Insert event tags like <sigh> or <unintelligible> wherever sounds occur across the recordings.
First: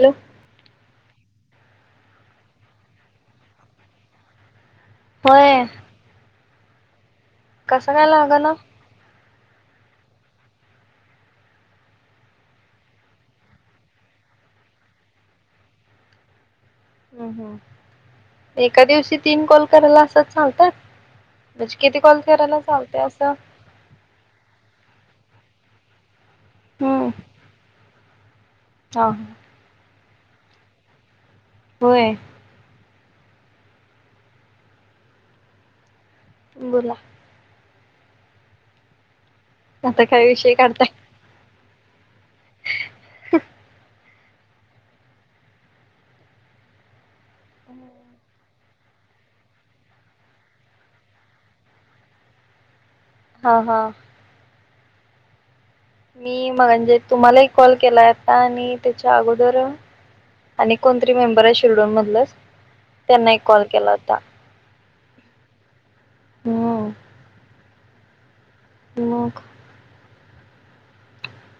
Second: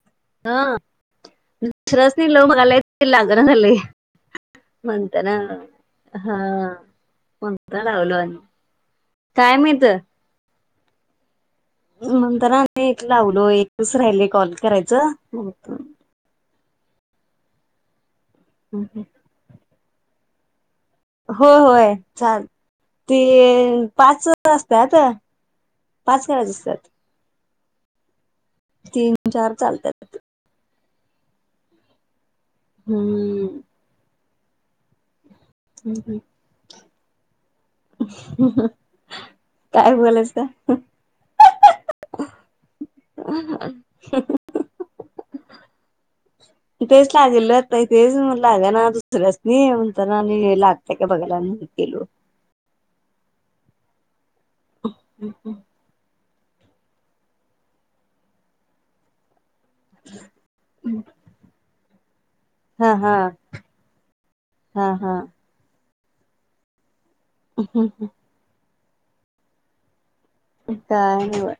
Hello. हा दुसऱ्यासनी लावून बगलिया ते लागना झालय. म्हणताना होय हा हा. कसं काय लागना? काय माहित मंताना आणि लावलो एक च राहिलय कॉल करायचं बघत मी हम्म हम्. एका दिवशी तीन कॉल करायला असच चालत्यात? हो होय चाल ते असं पाच असत्यात पाच सहज सात हम्म हा तीन हा चार चालत्यात. होय. हम्म. हम् हम्. बोला. <inaudible> काय आता बोलायच? विषय काढताय <inaudible> तेच लागलं तेच लागनात. दुसऱ्यासनी म्हणतान आणि लागतय कात बघायला आणि केलो. हा हा. हम् हम्. मी मग म्हणजे तुम्हाला एक कॉल केलाय आता आणि त्याच्या अगोदर आणि कोणतरी मेंबर आहे शिरडून म स हा हा हा हा हम् हम् नग काय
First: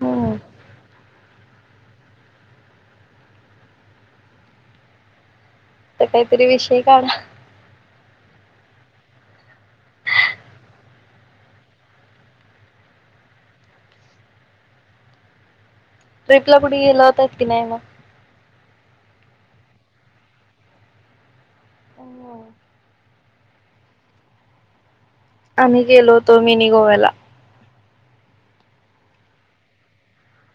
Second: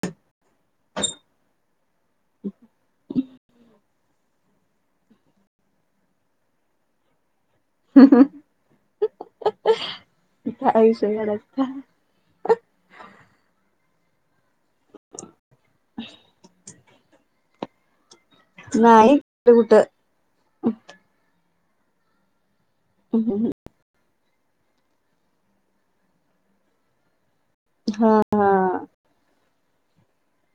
हो त कायतरी विषय काढ काही सगचत प नाहीय म नाहीय कुठ हो हम् हम हम आम्ही गेलो होतो मिनी गोव्याला हा हा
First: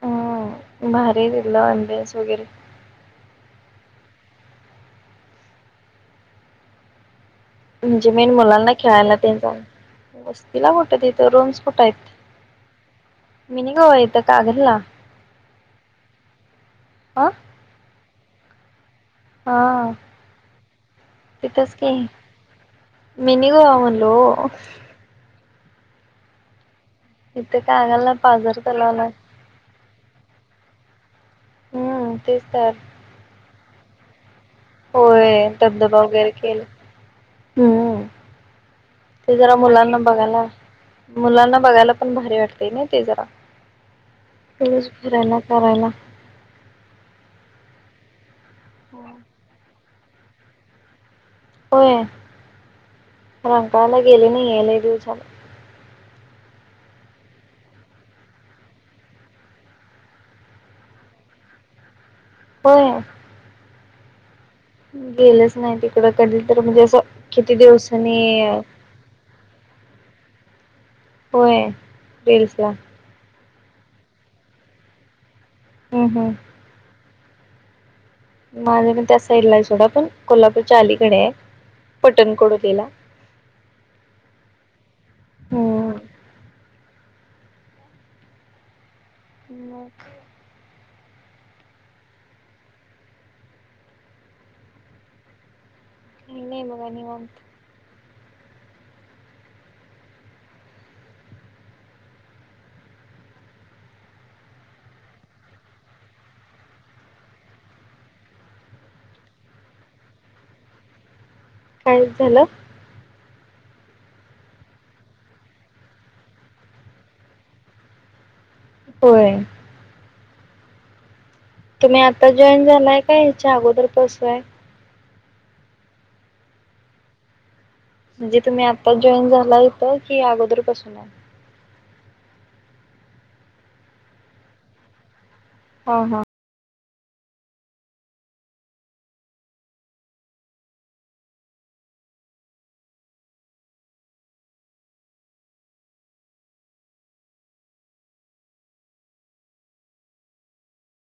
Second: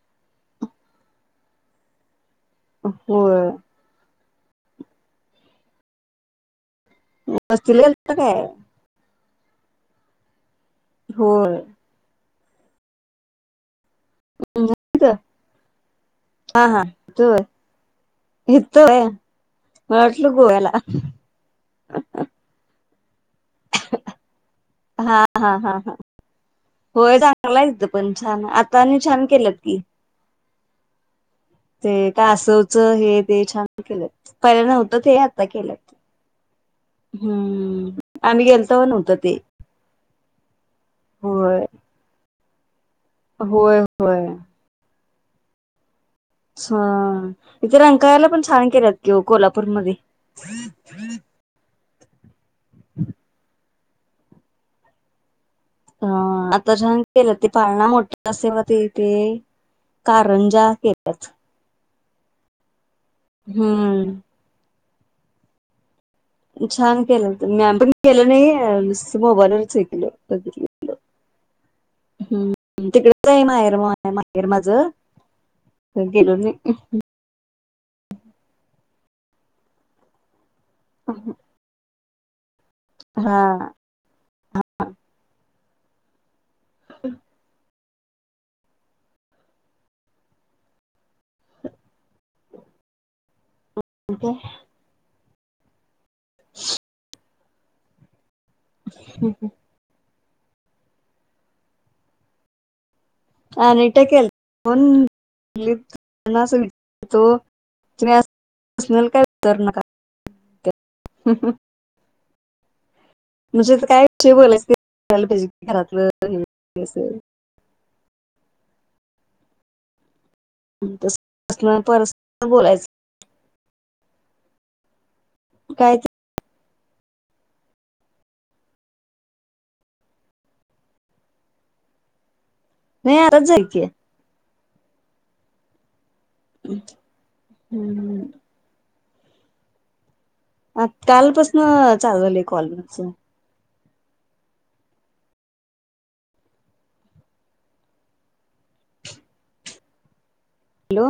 हम् भारी दिला अस वगैरे हो वस्तीला म्हणजे गेलता मी काय मुलांना खेळायला ते इला कुठेेत इथ रूम्स होय कुठ येत मन गय हा हा अ त ह तोय हा म आटल गोवाला मनी ग आवनलो हा हा हा हा होय इथं चांगलाच पण कागलला छान पाझर आता आणि तलावला छान केलंत की ते हम्म काय तेच तर असवचं हे ते छान केलं होय धबधबा वगैरे केला हम्म आम्ही गेल तर नव्हत ते होगला मुलांना होय बघायला पण भारी वाटते प होय होय फिरायला करायला कररायला हा इथे रंकाला पण स्ान केलंत कि कोल्हापूरमध्येध्ये हम् हम् होय रा कयला गेले नाइये लई दिवस झाल. ह आता छान केल ते पाळणा मोठा असेवा ते ते कारंजा केल्यात. होय. हम्म. गेलच नाही ते. छान केल त म्या पण केल दिवसांनी नयी नुसत मोबाईलवरच ऐकल. <inaudible> होय रिल्सला हम्म तिकड <unintelligible> माहेर माझ हम्म अ गेलो नयी माझ्या पण त्या साइड ला थोडाडा पण कोल्हापूर चा अलीकडेये पटणकोड हा हा हो- हम. मग? <inaudible> के नयी मगा निवांत ह हं - <unintelligible> काय झाल? म्हणजे काय विषय बोलायच कराला पाहिजे घरातल हे अस होय. ह तस तुम्ही आता जॉईन झालाय का याच्या अगोदर पासूय कायच म्हणजे तुम्ही आताच जॉईन झाला इथ, कि अगोदर पासूनये? नाही आराज झाली की. ह हा. हम्म. आ कालपासन चालू झाले कॉल च. हॅलो!